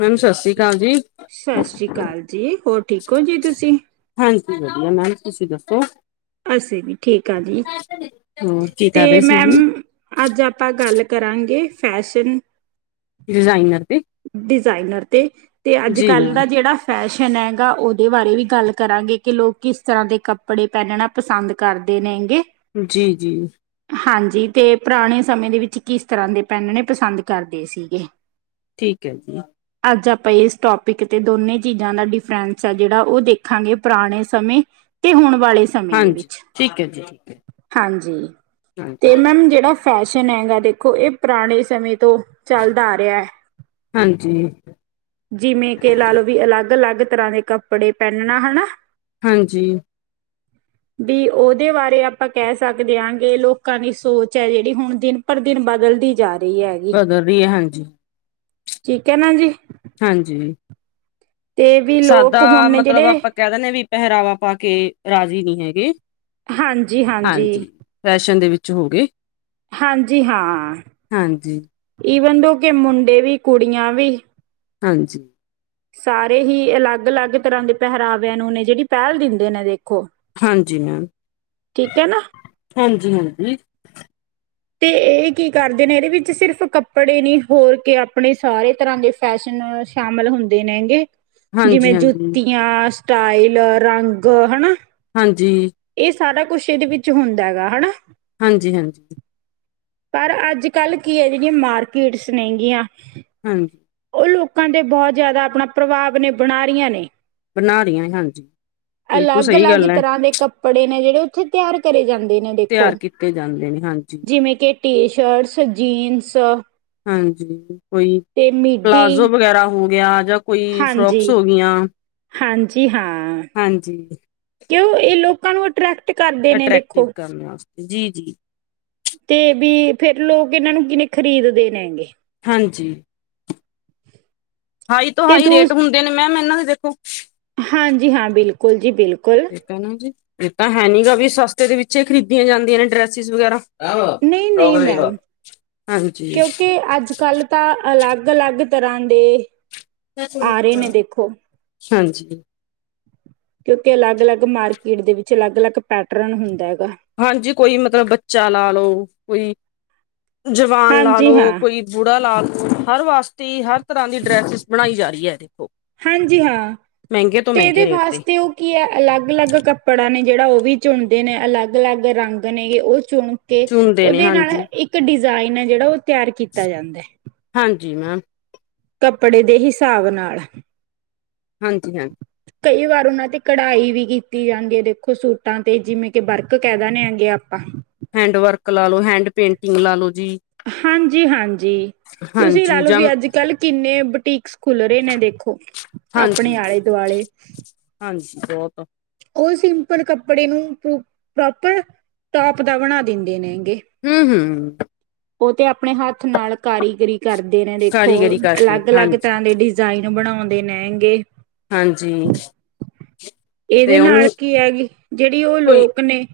Ma'am Sat Sri ਅਕਾਲ ਜੀ ਸਤਿ ਸ਼੍ਰੀ ਅਕਾਲ ਜੀ ਹੋਰ ਠੀਕ ਹੋ ਜੀ ਤੁਸੀਂ ਹਾਂਜੀ ਵਧੀਆ ਮੈਮ ਤੁਸੀਂ ਦੱਸੋ? ਅਸੀਂ ਜੀ ਠੀਕ ਆ ਜੀ। ਹੋਰ ਕੀ ਕਰ ਰਹੇ ਤੇ ਸੀ ਮੈਮ ਜੀ ਅੱਜ ਆਪਾਂ ਗੱਲ ਕਰਾਂਗੇ ਫੈਸ਼ਨ ਡਿਜ਼ਾਇਨਰ ਤੇ ਡਿਜ਼ਾਇਨਰ ਤੇ ਤੇ ਅੱਜ ਜੀ ਕੱਲ ਦਾ ਮੈਮ ਜਿਹੜਾ ਫੈਸ਼ਨ ਨ ਹੈਗਾ ਉਹਦੇ ਬਾਰੇ ਵੀ ਗੱਲ ਕਰਾਂਗੇ ਕਿ ਲੋਕ ਕਿਸ ਤਰ੍ਹਾਂ ਦੇ ਕੱਪੜੇ ਪਹਿਨਣਾ ਪਸੰਦ ਕਰਦੇ ਨੇ ਹੈਗੇ। ਜੀ-ਜੀ। ਹਾਂਜੀ ਤੇ ਪੁਰਾਣੇ ਸਮੇਂ ਦੇ ਵਿੱਚ ਕਿਸ ਤਰ੍ਹਾਂ ਦੇ ਪਹਿਨਣੇ ਪਸੰਦ ਕਰਦੇ ਸੀਗੇ। ਠੀਕ ਹੈ ਜੀ। ਅੱਜ ਆਪਾਂ ਇਸ ਟੋਪਿਕ ਤੇ ਦੋਨੇ ਚੀਜ਼ਾਂ ਦਾ ਡਿਫਰੈਂਸ ਆ ਜਿਹੜਾ ਉਹ ਦੇਖਾਂਗੇ ਪੁਰਾਣੇ ਸਮੇਂ ਤੇ ਹਣ ਵਾਲੇ ਸਮੇਂ ਦੇ ਹਾਂਜੀ ਵਿੱਚ ਠੀਕ ਹੈ ਜੀ ਠੀਕ ਹਾਂਜੀ ਹੈ ਤੇ ਹਾਂਜੀ ਮੈਮ ਜਿਹੜਾ ਫੈਸ਼ਨ ਹੈਗਾ ਦੇਖੋ ਇਹ ਪੁਰਾਣੇ ਸਮੇਂ ਤੋਂ ਚਲਦਾ ਆ ਰਿਹਾ ਹਾਂਜੀ ਜਿਵੇਂ ਕੀ ਲਾ ਲੋ ਵੀ ਅਲੱਗ-ਅਲੱਗ। ਤਰ੍ਹਾਂ ਦੇ ਕੱਪੜੇ ਪਹਿਨਣਾ ਹਨਾ। ਹਾਂਜੀ। ਵੀ ਉਹਦੇ ਬਾਰੇ ਆਪਾਂ ਕਹਿ ਸਕਦੇ ਹਾਂ ਗ ਲੋਕਾਂ ਦੀ ਸੋਚ ਹੈ। ਜਿਹੜੀ ਹੁਣ ਦਿਨ ਪਰ ਦਿਨ ਬਦਲਦੀ ਜਾ ਰਹੀ। ਹੈਗੀ ਬਦਲ ਰਹੀ ਹੈ ਹਾਂਜੀ। ਠੀਕ ਹੈ ਨਾ ਜੀ। ਹਾਂਜੀ। ਤੇ ਵੀ ਸਾਦਾ ਲੋਕ ਹੁਣ ਨੇ ਮਤਲਬ ਜਿਹੜੇ ਆਪਾਂ ਕਹਿ ਦਿੰਦੇੇ ਹਾਂ ਵੀ ਪਹਿਰਾਵਾ ਪਾ ਕੇ ਰਾਜ਼ੀ ਨਹੀਂ ਹੈਗੇ। ਹਾਂਜੀ ਫੈਸ਼ਨ ਦੇ ਵਿੱਚ ਹੋ ਗਏ। ਹਾਂਜੀ ਹਾਂ ਹਾਂਜੀ ਇਹ ਦੋ ਕਿ ਮੁੰਡੇ ਵੀ ਕੁੜੀਆਂ ਵੀ ਹਾਂਜੀ। ਸਾਰੇ ਹੀ ਅਲੱਗ-ਅਲੱਗ ਤਰ੍ਹਾਂ ਦੇ ਪਹਿਰਾਵਿਆਂ ਨੂੰ ਨੇ ਜਿਹੜੀ ਪਹਿਲ ਦਿੰਦੇ ਨੇ ਦੇਖੋ ਹਾਂਜੀ ਮੈਮ ਠੀਕ ਹੈ ਨਾ ਹਾਂਜੀ-ਹਾਂਜੀ। ਤੇ ਇਹ ਕੀ ਕਰਦੇ ਨੇ। ਇਹਦੇ ਵਿੱਚ ਸਿਰਫ਼ ਕੱਪੜੇ ਨੀ ਹੋਰ ਕੇ ਆਪਣੇ ਸਾਰੇ ਤਰ੍ਹਾਂ ਦੇ ਫੈਸ਼ਨ ਸ਼ਾਮਿਲ ਹੁੰਦੇ ਨੇ ਹੈਂਗੇ‌। ਹਾਂਜੀ ਜਿਵੇਂ ਹਾਂਜੀ ਜੁੱਤੀਆਂ ਸਟਾਈਲ ਰੰਗ ਹਨਾ। ਹਾਂਜੀ। ਇਹ ਸਾਰਾ ਕੁਛ ਇਹਦੇ ਵਿੱਚ ਹੁੰਦਾ ਹੈਗਾ ਹਨਾ। ਹਾਂਜੀ- ਹਾਂਜੀ। ਪਰ ਅੱਜ ਕੱਲ੍ਹ ਕੀ ਹੈ। ਜਿਹੜੀਆਂ ਮਾਰਕੀਟਸ ਨੇਗੀਆਂ ਹਾਂਜੀ। ਉਹ ਲੋਕਾਂ ਦੇ ਬਹੁਤ ਜ਼ਿਆਦਾ ਆਪਣਾ ਪ੍ਰਭਾਵ ਨੇ ਬਣਾ ਰਹੀਆਂ ਨੇ। ਬਣਾ ਰਹੀਆਂ ਹਾਂਜੀ ਬਿਲਕੁਲ ਸਹੀ ਅਲੱਗ-ਅਲੱਗ ਗੱਲ ਹੈ ਤਰ੍ਹਾਂ ਦੇ ਕੱਪੜੇ ਨੇ ਜਿਹੜੇ ਉੱਥੇ ਤਿਆਰ ਕਰੇ ਜਾਂਦੇ ਨੇ ਦੇਖੋ ਤਿਆਰ ਕੀਤੇ ਜਾਂਦੇ ਨੇ ਹਾਂਜੀ ਜਿਵੇਂ ਕੀ ਟੀ ਸ਼ਰਟਸ, ਜੀਨਸ ਹਾਂਜੀ ਕੋਈ ਤੇ ਪਲਾਜ਼ੋ ਮਿੱਡੀ ਵਗੈਰਾ ਹੋ ਗਿਆ। ਜਾਂ ਕੋਈ ਫਰੋਕਸ ਹਾਂਜੀ ਹੋ ਗਈਆਂ। ਹਾਂਜੀ ਹਾਂ। ਹਾਂਜੀ ਕਿਉਂ ਇਹ ਲੋਕਾਂ ਨੂੰ ਅਟਰ੍ਰੈਕਟ ਕਰਦੇ ਨੇ। ਅਟਰੈਕਟਿਵ ਦੇਖੋ ਕਰਨ ਵਾਸਤੇ ਜੀ- ਜੀ ਤੇ ਵੀ ਫੇਰ ਲੋਕ ਇਹਨਾਂ ਨੂੰ ਕਿਵੇਂ ਖ਼ਰੀਦਦੇ ਨੇ ਹੈਗੇ? ਹਾਂਜੀ। ਹਾਈ ਤੋਂ ਤੇ ਹਾਈ ਰੇਟ ਦੂਸ ਹੁੰਦੇ ਨੇ ਮੈਮ ਇਹਨਾਂ ਦੇ ਦੇਖੋ। ਹਾਂਜੀ, ਹਾਂ, ਬਿਲਕੁਲ ਜੀ ਬਿਲਕੁਲ। ਠੀਕ ਹੈ ਨਾ ਜੀ, ਇਹ ਤਾਂ ਹੈ ਨੀ ਗਾ ਵੀ ਸਸਤੇ ਦੇ ਵਿੱਚ ਖਰੀਦੀਆਂ ਜਾਂਦੀਆਂ ਨੇ ਡਰੈਸਿਸ ਵਗੈਰਾ। ਨਹੀਂ-ਨਹੀਂ ਮੈਮ, ਹਾਂਜੀ ਕਿਉਂਕਿ ਅੱਜ ਕੱਲ ਤਾਂ ਅਲੱਗ ਅਲੱਗ -ਅਲੱਗ ਤਰ੍ਹਾਂ ਦੇ ਆ ਰੇ ਨੇ ਦੇਖੋ। ਹਾਂਜੀ। ਕਿਉਂਕਿ ਅਲੱਗ-ਅਲੱਗ ਮਾਰਕੀਟ ਦੇ ਵਿੱਚ ਅਲੱਗ- ਅਲੱਗ ਪੈਟਰਨ ਹੁੰਦੈ। ਹਾਂਜੀ ਕੋਈ ਮਤਲਬ ਬੱਚਾ ਲਾ ਲਓ, ਕੋਈ ਜਵਾਨ ਲਾ ਹਾਂਜੀ ਲਓ, ਹਾਂ ਕੋਈ ਬੂੜਾ ਲਾ ਲਓ ਹਰ ਵਾਸਤੇ ਹਰ ਤਰ੍ਹਾਂ ਦੀ ਡਰੈਸਿਸ ਬਣਾਈ ਜਾ ਰੀ । ਹਾਂਜੀ, ਹਾਂ। ਮਹਿੰਗੇ ਤੋਂ ਤੇ ਮਹਿੰਗੇ ਇਹਦੇ ਰੇਟ ਤੇ ਵਾਸਤੇ ਉਹ ਕੀ ਹੈ ਅਲੱਗ -ਅਲੱਗ ਕੱਪੜਾ ਨੇ ਜਿਹੜਾ ਉਹ ਵੀ ਚੁਣਦੇ ਨੇ ਅਲੱਗ-ਅਲੱਗ ਰੰਗ ਨੇ ਉਹ ਚੁਣ ਕੇ ਚੁਣਦੇ ਨੇ ਉਹਦੇ ਨਾਲ ਹਾਂਜੀ ਇੱਕ ਡਿਜ਼ਾ ਡਿਜ਼ਾਇਨ ਏ ਜਿਹੜਾ ਉਹ ਤਿਆਰ ਕੀਤਾ ਜਾਂਦੈ। ਜੀ ਮੈਮ, ਕੱਪੜੇ ਦੇ ਹਿਸਾਬ ਨਾਲ। ਹਾਂਜੀ, ਹਾਂ। ਕਈ ਵਾਰ ਉਹਨਾਂ ਤੇ ਕਢਾਈ ਵੀ ਕੀਤੀ ਜਾਂਦੀ ਏ ਦੇਖੋ ਸੂਟਾਂ ਤੇ, ਜਿਵੇਂ ਕਿ ਬਰਕ ਕਹਿ ਦਨੇ ਗੇ ਆਪਾਂ। ਹੈਂਡ ਵਰਕ ਲਾ ਲੋ, ਹੈਂਡ ਪੇਂਟਿੰਗ ਲਾ ਲੋ। ਜੀ ਹਾਂਜੀ- ਹਾਂਜੀ, ਤੁਸੀਂ ਲਾ ਹਾਂਜੀ ਲਓ ਜਾਂ ਵੀ ਅੱਜ-ਕੱਲ ਕਿੰਨੇ ਬੁਟੀਕ ਖੁੱਲ ਰਹੇ ਨੇ ਦੇਖੋ ਅਪਣੇ ਹਾਂਜੀ ਆਲੇ- ਦੁਆਲੇ। ਹਾਂਜੀ ਬਹੁਤ। ਉਹ ਸਿੰਪਲ ਕੱਪੜੇ ਨੂੰ ਪ੍ਰੋ - ਪ੍ਰੋਪਰ ਟੋਪ ਦਾ ਬਣਾ ਦਿੰਦੇ ਨੇ। ਹੰ - ਹੰ ਉਹ ਤੇ ਆਪਣੇ ਹੱਥ ਨਾਲ ਕਾਰੀਗਰੀ ਕਰਦੇ ਨੇ ਦੇਖੋ ਕਾਰੀਗਰੀ ਕਰਕੇ ਅਲੱਗ-ਅਲੱਗ ਹਾਂਜੀ ਤਰ੍ਹਾਂ ਦੇ ਡਿਜ਼ਾਇਨ ਬਣਾਉਂਦੇ ਨਿਹਗੇ। ਹਾਂਜੀ ਤੇ ਇਹਦੇ ਨਾਲ ਉਹਨੂੰ ਕੀ ਹੈਗੀ, ਜਿਹੜੀ ਉਹ ਕੋਈ ਲੋਕ ਨੇ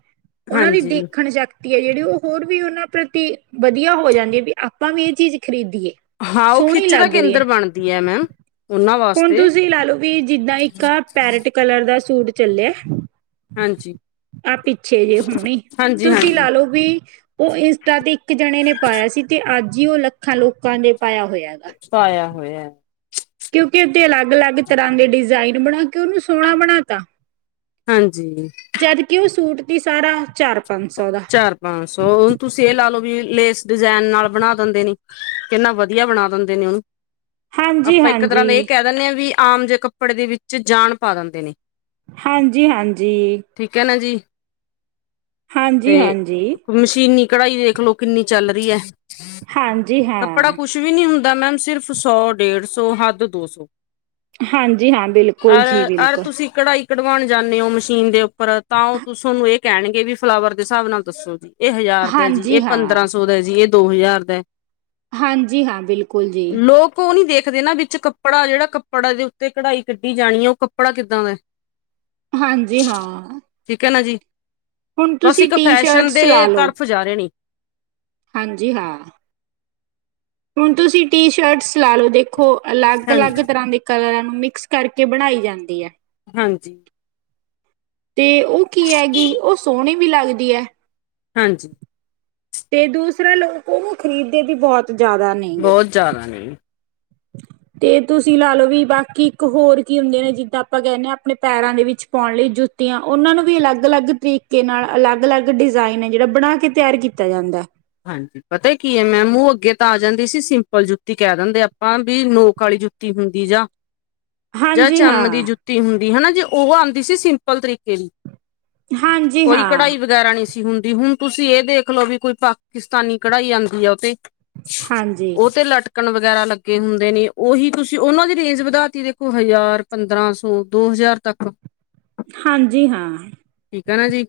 ਉਹਨਾਂ ਦੀ ਹਾਂਜੀ ਦੇਖਣ ਸ਼ਕਤੀ ਏ ਜਿਹੜੀ ਉਹ ਹੋਰ ਵੀ ਉਹਨਾਂ ਪ੍ਰਤੀ ਵਧੀਆ ਹੋ ਜਾਂਦੀ ਵੀ ਆਪਾਂ ਵੀ ਇਹ ਚੀਜ਼ ਖਰੀਦ। ਹਾਂ ਉਹ ਖਿੱਚ ਦਾ ਕੇਂਦਰ ਬਣਦੀ ਹੈ ਮੈਮ, ਓਹਨੂੰ। ਹੁਣ ਤੁਸੀਂ ਲਾ ਲੋੋ, ਵੀ ਜਿੱਦਾਂ ਇੱਕ ਪੈਰਟ ਕਲਰ ਦਾ ਸੂਟ ਚਲਿਆ। ਹਾਂਜੀ। ਆ ਪਿੱਛੇ ਜੇ ਹੋਣੇ। ਹਾਂਜੀ ਤੁਸੀਂ ਹਾਂਜੀ ਲਾ ਲਓ ਵੀ, ਉਹ ਇੰਸਟਾ ਤੇ ਇੱਕ ਜਣੇ ਨੇ ਪਾਇਆ ਸੀ ਤੇ ਅੱਜ ਜੀ ਉਹ ਲੱਖਾਂ ਲੋਕਾਂ ਨੇ ਪਾਇਆ ਹੋਇਆ। ਕਿਉਂਕਿ ਉੱਤੇ ਅਲੱਗ-ਅਲੱਗ ਤਰ੍ਹਾਂ ਦੇ ਡਿਜ਼ਾਇਨ ਬਣਾ ਕੇ ਉਹਨੂੰ ਸੋਹਣਾ ਬਣਾ ਤਾ। ਹਾਂਜੀ ਜਦ ਕਿ ਉਹ ਸੂਟ ਦੀ ਸਾਰਾ ਚਰੱ ਚਾਰ ਪੰਜ ਸੌ, ਹੁਣ ਤੁਸੀਂ ਇਹ ਲਾ ਲਓ ਵੀ ਲੇਸ ਡਿਜਾਇਨ ਨਾਲ ਬਣਾ ਦਿੰਦੇ ਨੇ, ਕਿੰਨਾ ਵਧੀਆ ਬਣਾ ਦਿੰਦੇ ਨੇ ਉਹਨੂੰ। ਆਪਾਂ ਇੱਕ ਤਰ੍ਹਾਂ ਦਾ ਇਹ ਹਾਂਜੀ-ਹਾਂਜੀ ਕਹਿ ਦਿੰਨੇ ਆ ਵੀ ਆਮ ਜਿਹੇ ਕੱਪੜੇ ਦੇ ਵਿੱਚ ਜਾਨ ਪਾ ਦਿੰਦੇ ਨੇ। ਹਾਂਜੀ-ਹਾਂਜੀ। ਠੀਕ ਹੈ ਨਾ ਜੀ ਹਾਂਜੀ-ਹਾਂਜੀ, ਹਾਂਜੀ ਤੇ ਹਾਂਜੀ ਮਸ਼ੀਨੀ ਕਢਾਈ ਦੇਖਲੋ, ਕਿੰਨੀ ਚੱਲ ਰਹੀ ਐ। ਹਾਂਜੀ ਹਾਂ। ਕੱਪੜਾ ਕੁਛ ਵੀ ਨੀ ਹੁੰਦਾ ਮੈਮ, ਸਿਰਫ ਸੌ ਡੇਢ ਸੌ ਹੱਦ ਦੋ ਸੌ। ਹਾਂਜੀ ਹਾਂ, ਬਿਲਕੁਲ ਜੀ ਅਰ-ਅਰ ਬਿਲਕੁਲ, ਤੁਸੀਂ ਕਢਾਈ ਕਢਵਾਉਣ ਜਾਂਨੇ ਔ, ਮਸ਼ੀਨ ਦੇ ਉੱਪਰ ਤਾਂ ਉਹ ਤੁਸੀਂ ਉਹਨੂੰ ਇਹ ਕਹਿਣਗੇ ਵੀ ਫਲਾਵਰ ਦੇ ਹਿਸਾਬ ਨਾਲ ਦੱਸੋ ਜੀ। ਇਹ ਹਜ਼ਾਰ ਦਾ ਜੀ, ਹਾਂਜੀ ਇਹ ਹਾਂ। ਪੰਦਰਾਂ ਸੌ ਦਾ ਜੀ, ਇਹ ਦੋ ਹਜ਼ਾਰ ਦਾ। ਹਾਂਜੀ, ਹਾਂ ਬਿਲਕੁਲ ਜੀ। ਦੇ ਨਾ ਵਿੱਚ ਕੱਪੜਾ ਜਿਹੜਾ ਕੱਪੜਾ ਦੇ ਉੱਤੇ ਕਢਾਈ ਕੱਢੀ ਜਾਣੀ ਹੈ, ਉਹ ਕੱਪੜਾ ਕਿੱਦਾਂ ਦਾ ਐ? ਹਾਂਜੀ, ਹਾਂ। ਠੀਕ ਐ ਨਾ ਜੀ, ਹੁਣ ਬਸ ਤੁਸੀਂ ਇੱਕ ਟੀ ਫੈਸ਼ਨ ਸ਼ਰਟਸ ਦੇ ਲਾ ਲਓ, ਤਰਫ਼ ਜਾ ਰਹੇ ਨੇ। ਹਾਂਜੀ, ਹਾਂ। ਹੁਣ ਤੁਸੀਂ ਟੀ ਸ਼ਰਟਸ ਲਾ ਲਓ, ਦੇਖੋ ਹਾਂਜੀ ਅਲੱਗ-ਅਲੱਗ ਤਰ੍ਹਾਂ ਦੇ ਕਲਰ। ਨੂੰ ਮਿਕਸ ਕਰਕੇ ਬਣਾਈ ਜਾਂਦੀ ਐ। ਹਾਂਜੀ। ਤੇ ਉਹ ਕੀ ਐ ਗੀ? ਉਹ ਸੋਹਣੀ ਵੀ ਲੱਗਦੀ ਐ। ਹਾਂਜੀ। ਤੇ ਦੂਸਰੇ ਲੋਕ ਉਹਨੂੰ ਖ਼ਰੀਦ ਦੇ ਵੀ ਬਹੁਤ ਜ਼ਿਆਦਾ ਨੇ ਗੇ। ਬਹੁਤ ਜ਼ਿਆਦਾ ਨੇ [unintelligible] ਤੇ ਤੁਸੀਂ ਲਾ ਲੋ ਵੀ ਬਾਕੀ ਇੱਕ ਹੋਰ ਕੀ ਹੁੰਦੇ ਨੇ? ਜਿੱਦਾਂ ਕਹਿੰਦੇ ਹਾਂ, ਆਪਣੇ ਪੈਰਾਂ ਦੇ ਵਿੱਚ ਪਾਣ ਲਈ ਜੁ ਕੁਤੀਆਂ ਉਹਨਾਂ ਨੂੰ ਵੀ ਅਲੱਗ-ਅਲੱਗ ਤਰੀਕੇ ਨਾਲ ਅਲਗ-ਅਲਗ ਡਿਜ਼ਾਇਨ ਐ, ਜਿਹੜਾ ਬਣਾ ਕੇ ਤਿਆਰ ਕੀਤਾ ਜਾਂਦਾ। ਪਤਾ ਕੀ ਹੈ, ਮੈ ਮੂੰਹ ਅੱਗੇ ਤਾਂ ਆ ਜਾਂਦੀ ਸੀ ਸਿੰਪਲ ਜੁੱਤੀ ਕਹਿ ਦਿੰਦੇ ਆਪਾਂ ਵੀ ਨੋਕ ਆਲੀ, ਜੁੱਤੀ ਹੁੰਦੀ ਜਾ। ਜਾਂ ਹਾਂਜੀ ਚਮ ਦੀ ਹਾਂ, ਜੁੱਤੀ ਹੁੰਦੀ ਹਨਾ। ਜੇ ਉਹ ਆਉਂਦੀ ਸੀ ਸਿੰਪਲ ਤਰੀਕੇ ਦੀ। ਹਾਂਜੀ ਕੋਈ ਹਾਂ, ਕਢਾਈ ਵਗੈਰਾ ਨਹੀਂ ਸੀ ਹੁੰਦੀ। ਵੀ ਹੁਣ ਤੁਸੀਂ ਇਹ ਦੇਖ ਲੋ ਵੀ ਕੋਈ ਪਾਕਿਸਤਾਨੀ ਕਢਾਈ ਆਉਂਦੀ ਆ ਉਹ ਤੇ। ਹਾਂਜੀ। ਉਹ ਤੇ ਲਟਕਣ ਵਗੈਰਾ ਲੱਗੇ ਹੁੰਦੇ ਨੇ। ਉਹੀ ਤੁਸੀਂ ਉਹਨਾਂ ਦੀ ਰੇਂਜ ਵਧਾਤੀ ਦੇਖੋ ਹਜ਼ਾਰ ਪੰਦਰਾਂ ਸੌ ਦੋ ਹਜ਼ਾਰ ਤੱਕ। ਹਾਂਜੀ, ਠੀਕ ਹੈ ਨਾ ਹਾਂ ਜੀ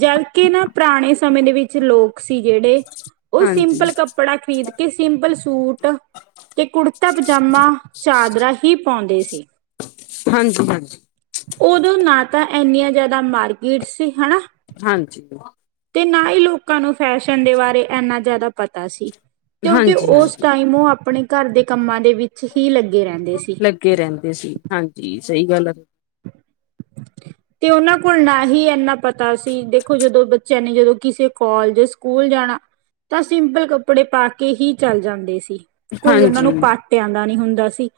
ਜਦ ਕੀ ਨਾ ਪੁਰਾਣੇ ਸਮੇਂ ਦੇ ਵਿੱਚ ਲੋਕ ਸੀ, ਜਿਹੜੇ ਉਹ ਹਾਂਜੀ ਸਿੰਪਲ ਕੱਪੜਾ ਖਰੀਦ ਕੇ ਸਿੰਪਲ ਸੂਟ ਤੇ ਕੁੜਤਾ ਪਜਾਮਾ, ਚਾਦਰਾ ਹੀ ਪਾਉਂਦੇ ਸੀ। ਹਾਂਜੀ-ਹਾਂਜੀ। ਉਦੋਂ ਨਾ ਤਾਂ ਇੰਨੀਆਂ ਜਿਆਦਾ ਮਾਰਗੀਟ ਸੀ ਹਨਾ। ਹਾਂਜੀ। ਤੇ ਨਾ ਹੀ ਲੋਕਾਂ ਨੂੰ ਫੈਸ਼ਨ ਦੇ ਬਾਰੇ ਇਨਾ ਜ਼ਿਆਦਾ ਪਤਾ ਸੀ। ਕਿਉਂਕਿ ਹਾਂਜੀ ਹਾਂਜੀ ਉਸ ਟਾਈਮ ਉਹ ਆਪਣੇ ਘਰ ਦੇ ਕੰਮਾਂ ਦੇ ਵਿੱਚ ਹੀ ਲੱਗੇ ਰਹਿੰਦੇ ਸੀ। ਲੱਗੇ ਰਹਿੰਦੇ ਸੀ, ਹਾਂਜੀ ਸਈ ਗੱਲ। [unintelligible] ਤੇ ਉਹਨਾਂ ਕੋਲ ਨਾ ਹੀ ਇੰਨਾ ਪਤਾ ਸੀ, ਦੇਖੋ ਜਦੋਂ ਬੱਚਿਆਂ ਨੇ ਜਦੋਂ ਕਿਸੇ ਕੋਲਜ ਸਕੂਲ ਜਾਣਾ ਤਾਂ ਸਿੰਪਲ ਕੱਪੜੇ ਪਾ ਕੇ ਹੀ ਚੱਲ ਜਾਂਦੇ ਸੀ। ਕੋਈ ਉਹਨਾ ਹਾਂਜੀ ਨੂੰ ਪਾਟਿਆਂ ਦਾ ਨੀ ਹੁੰਦਾ ਸੀ,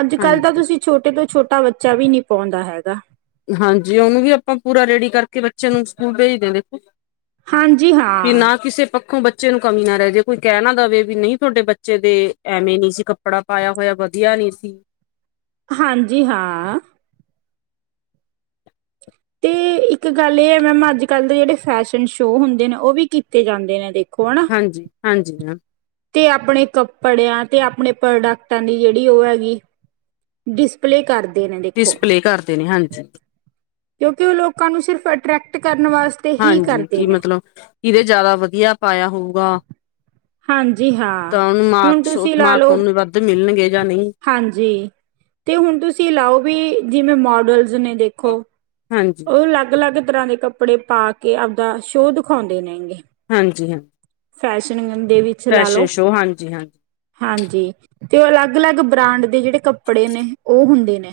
ਅੱਜ-ਕੱਲ ਤਾਂ ਹਾਂਜੀ ਤੁਸੀਂ ਛੋਟੇ ਤੋਂ ਛੋਟੇ ਟਾ ਬੱਚਾ ਵੀ ਨੀ ਪਾਉਂਦਾ ਹੈਗਾ। ਹਾਂਜੀ, ਉਹਨੂੰ ਵੀ ਆਪਾਂ ਪੂਰਾ ਰੇਡੀ ਕਰਕੇ ਬੱਚੇ ਨੂੰ ਸਕੂਲ ਭੇਜਦੇ ਦੇਖੋ। ਹਾਂਜੀ ਕਿ ਹਾਂ। ਨਾ ਕਿਸੇ ਪੱਖੋਂ ਬੱਚੇ ਬੱਚੇ ਨੂੰ ਕਮੀ ਨਾ ਰਹਿ ਜਾ ਕੋਈ ਕਹਿ ਨਾ ਦੇਵੇ, ਵੀ ਨਹੀਂ ਤੁਹਾਡੇ ਬੱਚੇ ਦੇ ਐਵੇਂ ਨੀ ਸੀ ਕੱਪੜਾ ਪਾਇਆ ਹੋਇਆ ਵਧੀਆ। ਸੀ । ਹਾਂਜੀ ਹਾਂ। ਤੇ ਇੱਕ ਗੱਲ ਇਹ ਹੈ। ਮੈਮ ਅੱਜ ਕੱਲ ਦੇ ਜਿਹੜੇ ਫੈਸ਼ਨ ਸ਼ੋ ਹੁੰਦੇ ਨੇ ਉਹ ਵੀ ਕੀਤੇ ਜਾਂਦੇ ਨੇ ਇਦੇ । ਹਾਂਜੀ-ਹਾਂਜੀ ਮੈ। ਤੇ ਆਪਣੇ ਕੱਪੜਿਆਂ ਤੇ ਆਪਣੇ ਪ੍ਰੋਡਕਟਾਂ ਦੀ ਜਿਹੜੀ ਉਹ ਹੈਗੀ ਡਿਸਪਲੇ ਕਰਦਾ। ਡਿਸਪਲੇ ਕਰਦੇ ਨੇ ਹਾਂਜੀ। ਕਿਉਂਕਿ ਉਹ ਲੋਕਾਂ ਨੂੰ ਸਿਰਫ ਅਟਰੈਕਟ ਕਰ ਹਾਂਜੀ ਕੀ ਮਤਲਬ ਕਿਦੇ ਜ਼ਿਆਦਾ ਵਧੀਆ ਪਾਇਆ ਹੋਊਗਾ। ਹਾਂਜੀ ਹਾਂ ਤਾਂ ਓਹਨਾ ਹੁਣ ਮਾਰਕਸ ਤੁਸੀਂ ਲਾ ਮਾਰਕ ਲਓ ਵਧ ਮਿਲਣਗੇ। ਜਾਂ ਨਹੀਂ ਹਾਂਜੀ ਤੇ ਹੁਣ ਤੁਸੀਂ ਲਓ ਵੀ ਜਿਵੇਂ ਮੋਡਲਸ ਨੇ ਦੇਖੋ। ਹਾਂਜੀ ਉਹ ਅਲੱਗ-ਅਲੱਗ ਤਰ੍ਹਾਂ ਦੇ ਕੱਪੜੇ ਪਾ ਕੇ ਆਉਂਦਾ ਸ਼ੋ ਦਿਖਾਉਂਦੇ ਨੇਗੇ। ਹਾਂਜੀ ਹਾਂ। ਫੈਸ਼ਨ ਦੇ ਵਿੱਚ ਲਾ ਫੈਸ਼ਨ ਲੋ ਸ਼ੋਅ ਹਾਂਜੀ ਹਾਂਜੀ ਹਾਂਜੀ ਤੇ ਉਹ ਅਲੱਗ। ਅਲੱਗ-ਅਲੱਗ ਬ੍ਰਾਂਡ ਦੇ ਜਿਹੜੇ ਕੱਪੜੇ ਨੇ ਉਹ ਹੁੰਦੇ ਨੇ।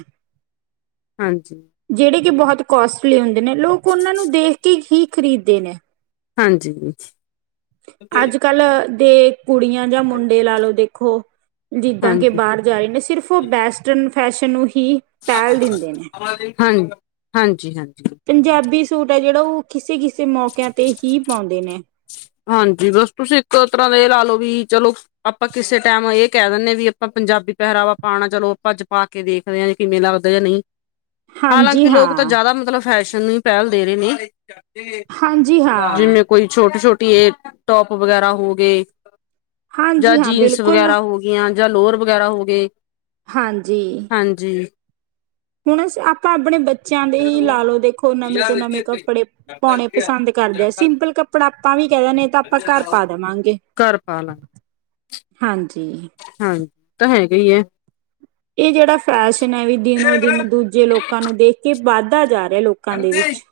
ਹਾਂਜੀ। ਜਿਹੜੇ ਕਿ ਬਹੁਤ ਕੋਸਟਲੀ ਹੁੰਦੇ ਨੇ ਲੋਕ ਉਹਨਾਂ ਨੂੰ ਦੇਖ ਕੇ ਹੀ ਖਰੀਦਦੇ ਨੇ। ਹਾਂਜੀ। ਅੱਜ ਕੱਲ ਦੇ। ਕੁੜੀਆਂ ਜਾਂ ਮੁੰਡੇ ਲਾ ਲਓ ਦੇਖੋ ਜਿੱਦਾਂ ਹਾਂਜੀ ਕਿ ਬਾਹਰ ਜਾ ਰਹੇ ਨੇ ਸਿਰਫ ਉਹ ਵੈਸਟਨ। ਫੈਸ਼ਨ ਨੂੰ ਹੀ ਪਹਿਲ ਦਿੰਦੇ ਨੇ। ਹਾਂ ਹਾਂਜੀ ਹਾਂਜੀ। ਪੰਜਾਬੀ ਸੂਟ ਹੈ ਜਿਹੜਾ ਉਹ ਕਿਸੇ- ਕਿਸੇ ਮੌਕਿਆਂ ਤੇ ਹੀ ਪਾਉਂਦੇ ਨੇ। ਹਾਂਜੀ ਬਸ ਤੁਸੀਂ ਇੱਕ ਤਰ੍ਹਾਂ ਦਾ ਇਹ ਲਾ ਲਓ ਵੀ ਚਲੋ ਆਪਾਂ ਕਿਸੇ ਟਾਈਮ ਇਹ ਕਹਿ ਦਿੰਦੇ ਵੀ ਆਪਾਂ ਪੰਜ। ਪੰਜਾਬੀ ਪਹਿਰਾਵਾ ਪਾਉਣਾ ਚਲੋ ਆਪਾਂ ਪਾ ਕੇ ਦੇਖਦੇ ਹਾਂ ਜੇ ਮੇਲਾ ਲੱਗਦਾ ਜਾਂ ਨਹੀਂ। ਹਾਲਾਂ ਹਾਂਜੀ ਲੋਕ ਤਾਂ ਹਾਂ ਜ਼ਿਆਦਾ ਮਤਲਬ ਫੈਸ਼ਨ ਹੀ ਪਹਿਲ ਦੇ ਰਹੇ ਨੇ। ਹਾਂਜੀ ਹਾਂ ਜਿਵੇਂ ਕੋਈ ਛੋਟੀ-ਛੋਟੀ ਇਹ ਟੋਪ ਵਗੈਰਾ ਹੋ ਗਏ। ਜਾਂ ਹਾਂਜੀ ਹਾਂ ਜੀਨਸ ਬਿਲਕੁਲ ਵਗੈਰਾ ਹੋ ਗਆਂ ਜਾਂ ਲੋਅਰ ਵਗੈਰਾ ਹੋ ਗਏ। ਹਾਂਜੀ। ਹਾਂਜੀ ਹੁਣ ਆਪਾਂ ਆਪਣੇ ਬੱਚਿਆਂ ਦੇ ਹੀ ਲਾ ਲਓ ਦੇਖੋ ਨਵੇਂ ਤੋਂ ਨਵੇਂ ਕੱਪੜੇ ਪਾਉਣੇ ਪਸੰਦ ਕਰਦੇ ਸਿੰਪਲ ਕੱਪੜਾ ਆਪਾਂ ਵੀ ਕਹਿ ਦਿੰਨੇ ਆ ਆਪਾਂ ਘਰ ਪਾ ਦਵਾਂਗੇ। ਘਰ ਪਾ ਲਾਂਗੇ ਹਾਂਜੀ। ਹਾਂਜੀ ਤਾਂ ਹੈਗਾ ਹੀ ਹੈ। ਇਹ ਜਿਹੜਾ ਫੈਸ਼ਨ ਹੈ ਵੀ ਦਿਨੋ ਦਿਨ ਦੂਜੇ ਲੋਕਾਂ ਨੂੰ ਦੇਖ ਕੇ ਵੱਧਾ ਜਾ ਰਿਹਾ। ਲੋਕਾਂ ਦੇ ਵਿੱਚ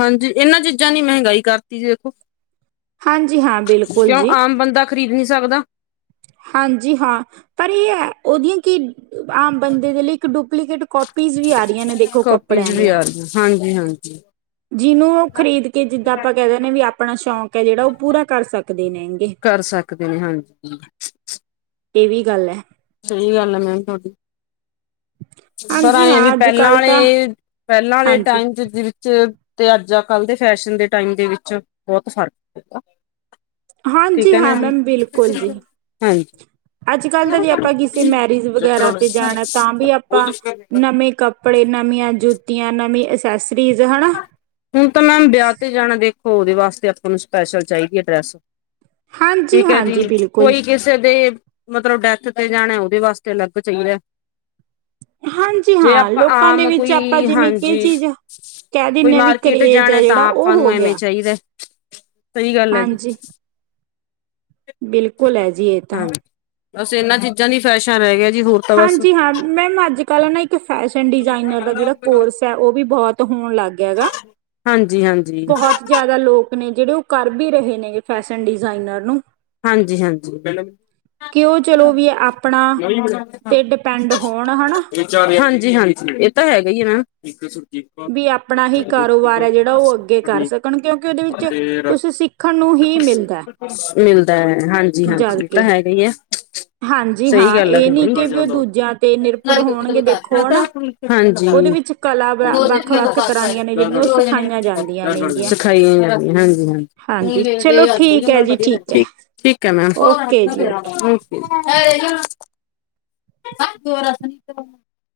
ਹਾਂਜੀ ਇਹਨਾਂ ਚੀਜ਼ਾਂ ਨੀ ਮਹਿੰਗਾਈ ਕਰਤੀ ਜ ਦੇਖੋ। ਹਾਂਜੀ ਹਾਂ ਬਿਲਕੁਲ ਕਿਉਂ ਜੀ ਆਮ ਬੰਦਾ ਖ਼ਰੀਦ ਨ ਸਕਦਾ। ਹਾਂਜੀ ਹਾਂ ਪਰ ਇਹ ਹੈ ਉਹਦੀਆਂ ਕਿ। ਆਮ ਬੰਦੇ ਦੇ ਲਈ ਇੱਕ ਡੁਪਲੀਕੇਟ ਕਪੀਜ਼ ਵੀ ਆ ਰਹੀਆਂ ਨੇ ਦੇਖੋ ਕੋਪੀਜ਼ ਕੱਪੜਿਆਂ ਵੀ ਦੀਆਂ। ਆ ਰਹੀਆਂ ਹਾਂਜੀ ਹਾਂਜੀ। ਜਿਹਨੂੰ ਉਹ ਖਰੀਦ ਕੇ ਜਿੱਦਾਂ ਆਪਾਂ ਕਹਿ ਦਿੰਦੇ ਵੀ ਆਪਣਾ ਸ਼ੌਕ ਹੈ ਜਿਹੜਾ ਉਹ ਪੂਰਾ ਕਰ ਸਕਦੇ। ਨੇਗੇ ਕਰ ਸਕਦੇ ਨੇ ਹਾਂਜੀ। ਇਹ ਵੀ ਗੱਲ ਹੈ। ਸਹੀ ਗੱਲ ਆ ਮੈਮ ਤੁਹਾਡੀ। ਪਰ ਹਾਂਜੀ ਆਏ ਹਾਂ ਵੀ ਅੱਜ ਪਹਿਲਾਂ ਕੱਲ ਤਾਂ ਵਾਲੇ ਪਹਿਲਾਂ ਵਾਲੇ ਹਾਂਜੀ ਟਾਈਮ ਚ ਵਿੱਚ। ਤੇ ਅੱਜ ਕੱਲ ਦੇ ਫੈਸ਼ਨ ਦੇ ਟਾਈਮ ਦੇ ਵਿੱਚ ਬਹੁਤ ਫ਼ਰਕ ਪੈਂਦਾ। ਹਾਂਜੀ ਹਾਂ ਮੈਮ ਬਿਲਕੁਲ ਜੀ। ਹਾਂਜੀ ਅੱਜ ਕੱਲ ਦਾ ਜੇ ਆਪਾਂ ਕਿਸੇ ਮੈਰਿਜ ਵਗੈਰਾ ਤੇ ਜਾਣਾ ਤਾਂ ਵੀ। ਾਂ ਨਵੇਂ ਕੱਪੜੇ ਨਵੀਆਂ ਜੁੱਤੀਆਂ ਨਵੀਂ ਅਸੈਸਰੀਜ਼ ਹਨਾ। ਹੁਣ ਤਾਂ ਮੈਮ ਵਿਆਹ ਤੇ ਜਾਣਾ ਦੇਖੋ ਉਹਦੇ ਵਾਸਤੇ ਆਪਾਂ ਨੂੰ ਸਪੈਸ਼ਲ ਚਾਹੀਦੀ ਹੈ ਡਰੈੱਸ। ਹਾਂਜੀ ਠੀਕ ਹੈ ਜੀ ਹਾਂਜੀ ਬਿਲਕੁਲ ਕੋਈ ਜੀ। ਕਿਸੇ ਦੇ ਮਤਲਬ ਡੈਥ ਜਾਣਾ ਉਹਦੇ ਵਾਸਤੇ ਅਲੱਗ ਚਾਹੀਦਾ। ਹਾਂਜੀ ਜੇ ਹਾਂ ਆਪਾਂ ਲੋਕਾਂ ਦੇ ਆਮ ਵਿੱਚ ਆਪਾਂ ਕੋਈ ਜਿਵੇਂ ਕਿ ਹਾਂਜੀ। ਚੀਜ਼ ਕਹਿ ਕੋਈ ਦਿੰਦੇ ਹਾਂ ਵੀ ਮਾਰਕੀਟ ਕਰੇਜ ਜਾਣਾ ਹੈ ਤਾਂ ਜਿਹੜਾ ਉਹ ਆਪਾਂ ਨੂੰ ਹੋ ਐਵੇਂ ਗਿਆ ਚਾਹੀਦਾ ਸਹੀ ਗੱਲ ਹੈ ਜੀ। ਹਾਂਜੀ ਬਿਲਕੁਲ ਐ ਜੀ ਇਹ ਤਾਂ। ਹਾਂਜੀ ਬਸ ਇਹਨਾਂ ਚੀਜ਼ਾਂ ਦੀ ਫੈਸ਼ਨ ਰਹਿ ਗਿਆ। ਜੀ ਹੋਰ ਤਾਂ ਬਸ ਹਾਂਜੀ ਹਾਂ ਮੈਮ ਅੱਜ ਕੱਲ ਨਾ ਇੱਕ ਫੈਸ਼ਨ ਡਿਜ਼ਾਇਨਰ ਦਾ ਜਿਹੜਾ ਕੋਰਸ ਐ ਉਹ ਵੀ ਬਹੁਤ ਹੋ। ਣ ਲੱਗ ਗਿਆ ਗਾ। ਹਾਂਜੀ। ਹਾਂਜੀ ਬਹੁਤ ਜ਼ਿਆਦਾ ਲੋਕ ਨੇ ਜਿਹੜੇ ਉਹ ਕਰ ਵੀ ਰਹੇ ਨੇ, ਫੈਸ਼ਨ ਡਿਜ਼ਾਇਨਰ ਨੂੰ। ਹਾਂਜੀ ਹਾਂਜੀ ਕਿਉ ਚਲੋ ਵੀ ਆਪਣਾ ਤੇ ਡਿਪੈਂਡ ਹੋਣ ਹਨਾ ਹਾਂਜੀ-ਹਾਂਜੀ, ਇਹ ਤਾਂ ਹੈਗਾ ਈ ਏ ਨਾ। ਵੀ ਆਪਣਾ ਹੀ ਕਾਰੋਬਾਰ ਹੈ ਜਿਹੜਾ ਉਹ ਅੱਗੇ ਕਰ ਸਕਣ, ਕਿਉਂਕਿ ਉਹਦੇ ਵਿੱਚ ਕੁਛ ਸਿੱਖਣ ਨੂੰ ਹੀ ਮਿਲਦਾ ਮਿਲਦਾ ਹੈ । ਜਦ ਹਾਂਜੀ-ਹਾਂਜੀ, ਓ ਤਾਂ ਕੇ ਹੈਗਾ ਹੀ ਐ। ਹਾਂਜੀ ਹਾਂ, ਇਹ ਨੀ ਕਿ ਵੀ ਉਹ ਦੂਜਿਆਂ ਤੇ ਨਿਰਭਰ ਹੋਣਗੇ। ਦੇਖੋ ਹੈਣਾ । ਉਹਦੇ ਵਿੱਚ ਵਿੱਚ ਕਲਾ [inaudible] ਬ ਜਾਂਦੀਆਂ ਨੇਗੀਆਂ ਸਿਖਾਈਆਂ ਜਾਂਦੀਆ। ਹਾਂਜੀ-ਹਾਂਜੀ ਹਾਂਜੀ ਤੇ ਚਲੋ ਅੱਜ ਵੀ ਠੀਕ ਉਨ੍ਹਾਂ ਹੈ ਨਾਲ ਜੀ ਵਧੀਆ ਰਹਿ ਹੈ ਠੀਕ, ਠੀਕ ਹੈ ਮੈਮ, ਓਕੇ ਜੀ ਓਕੇ ਓਕੇ। ਦੁਬਾਰਾ [unintelligible]